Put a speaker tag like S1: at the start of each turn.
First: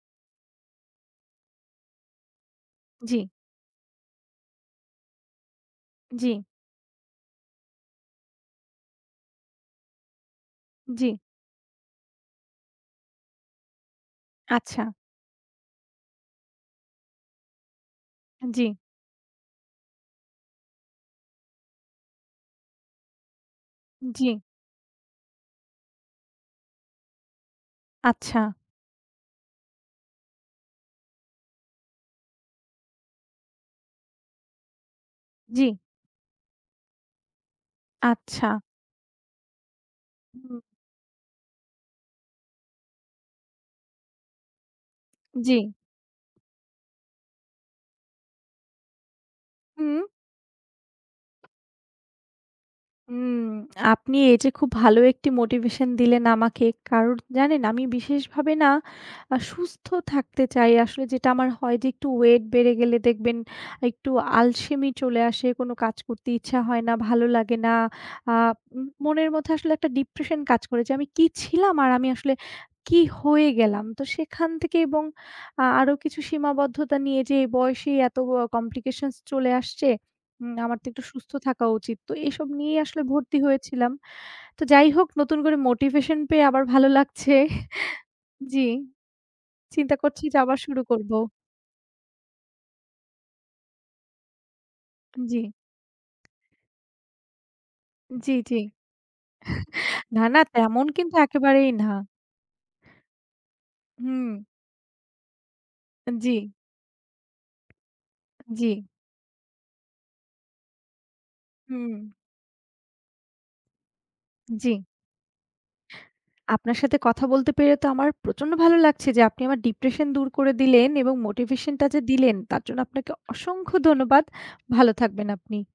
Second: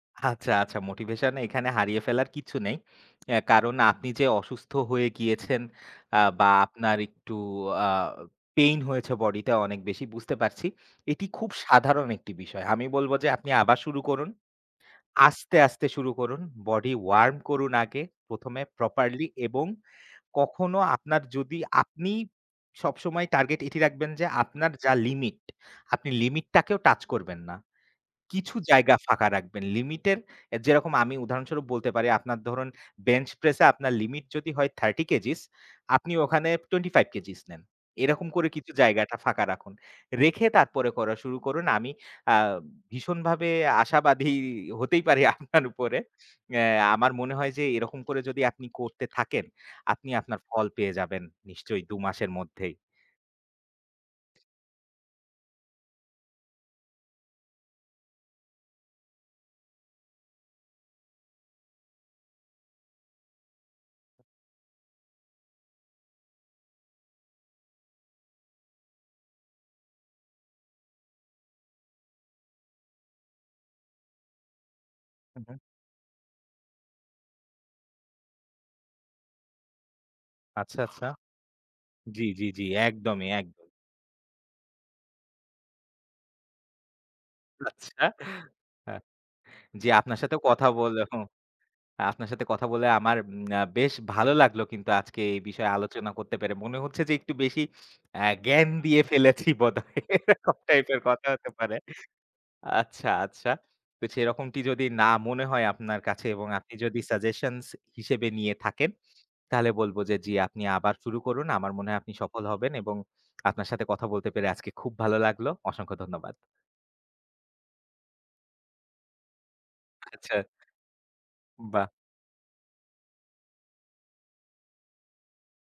S1: আচ্ছা, আচ্ছা, motivation এখানে হারিয়ে ফেলার কিছু নেই।
S2: জ্বি।
S1: অ্যা কারণ আপনি যে অসুস্থ হয়ে গিয়েছেন, আ
S2: জ্বি।
S1: বা আপনার একটু আ পেইন হয়েছে বডিতে অনেক বেশি বুঝতে পারছি।
S2: জ্বি।
S1: এটি খুব সাধারণ একটি বিষয়। আমি বলব যে আপনি আবার শুরু করুন।
S2: আচ্ছা।
S1: আস্তে, আস্তে, শুরু করুন। Body Warm করুন আগে ১ম এ
S2: জ্বি।
S1: properly এবং কখনো আপনার যদি আপনি সবসময় টার্গেট এটি রাখবেন যে
S2: জ্বি।
S1: আপনার যা লিমিট, আপনি লিমিট টাকেও টাচ করবেন না।
S2: আচ্ছা।
S1: কিছু জায়গা ফাঁকা রাখবেন। লিমিটের এ যেরকম আমি উদাহরণস্বরূপ বলতে পারি, আপনার ধরুন বেঞ্চ প্রেস এ আপনার লিমিট যদি হয় 30 কেজিস
S2: জ্বি।
S1: আপনি ওখানে 25 কেজিস নেন। এরকম করে
S2: আচ্ছা।
S1: কিছু জায়গাটা ফাঁকা রাখুন। রেখে
S2: হুম।
S1: তারপরে করা শুরু করুন। আমি আ ভীষণভাবে আশাবাদী হতেই পারি আপনার
S2: জ্বি।
S1: উপরে। অ্যা আমার মনে হয় যে এরকম করে যদি আপনি করতে থাকেন,
S2: হুম।
S1: আপনি আপনার ফল পেয়ে যাবেন নিশ্চয়ই দু মাসের মধ্যেই।
S2: উম আপনি এই যে খুব ভালো ১ টি motivation দিলেন আমাকে। কারণ জানেন আমি বিশেষভাবে না আ সুস্থ থাকতে চাই। আসলে যেটা আমার হয় যে একটু ওয়েট বেড়ে গেলে দেখবেন একটু আলসেমি চলে আসে কোনো কাজ করতে ইচ্ছা হয় না ভালো লাগে না, আ মু মনের মধ্যে আসলে ১ টা ডিপ্রেশন কাজ করে যে আমি কী ছিলাম? আর আমি আসলে কী হয়ে গেলাম? তো সেখান থেকে এবং
S1: হু, হু।
S2: আ আরো কিছু সীমাবদ্ধতা নিয়ে যে বয়সেই এত অ Complications চলে আসছে। উম আমার
S1: আচ্ছা,
S2: তো একটু
S1: আচ্ছা।
S2: সুস্থ থাকা উচিত। তো
S1: জ্বি,
S2: এইসব
S1: জ্বি, জ্বি,
S2: নিয়েই আসলে
S1: একদমই,
S2: ভর্তি
S1: একদমই।
S2: হয়েছিলাম। তো যাই হোক নতুন করে মোটিভেশন পেয়ে আবার ভালো লাগছে
S1: আচ্ছা।
S2: জি।
S1: আ জি
S2: চিন্তা
S1: আপনার
S2: করছি
S1: সাথে
S2: যে আবার
S1: কথা
S2: শুরু
S1: বলে
S2: করব।
S1: হুম, আপনার সাথে কথা বলে আমার এম বেশ ভালো লাগলো কিন্তু আজকে এই
S2: জ্বি।
S1: বিষয়ে আলোচনা করতে পেরে। মনে হচ্ছে যে একটু বেশি আ
S2: জ্বি, জ্বি।
S1: জ্ঞান দিয়ে ফেলেছি বোধহয়।
S2: না, না
S1: এরকম
S2: তেমন
S1: টাইপের
S2: কিন্তু
S1: কথা হতে
S2: একেবারেই
S1: পারে।
S2: না।
S1: আচ্ছা, আচ্ছা। তো
S2: হুম।
S1: সেরকমটি যদি না মনে হয় আপনার কাছে এবং
S2: জ্বি।
S1: আপনি যদি সাজেশনস হিসেবে নিয়ে
S2: জ্বি।
S1: থাকেন। তাহলে বলব যে, জি আপনি আবার শুরু করুন। আমার মনে
S2: হুম।
S1: হয় আপনি সফল হবেন এবং আপনার সাথে কথা বলতে পেরে আজকে
S2: জ্বি।
S1: খুব ভালো লাগলো। অসংখ্য ধন্যবাদ।
S2: আপনার সাথে কথা বলতে পেরে তো আমার প্রচন্ড ভালো লাগছে যে আপনি আমার ডিপ্রেশন দূর
S1: আচ্ছা।
S2: করে দিলেন এবং motivation টা
S1: বাহ!
S2: যে দিলেন, তার জন্য আপনাকে অসংখ্য ধন্যবাদ। ভালো থাকবেন আপনি।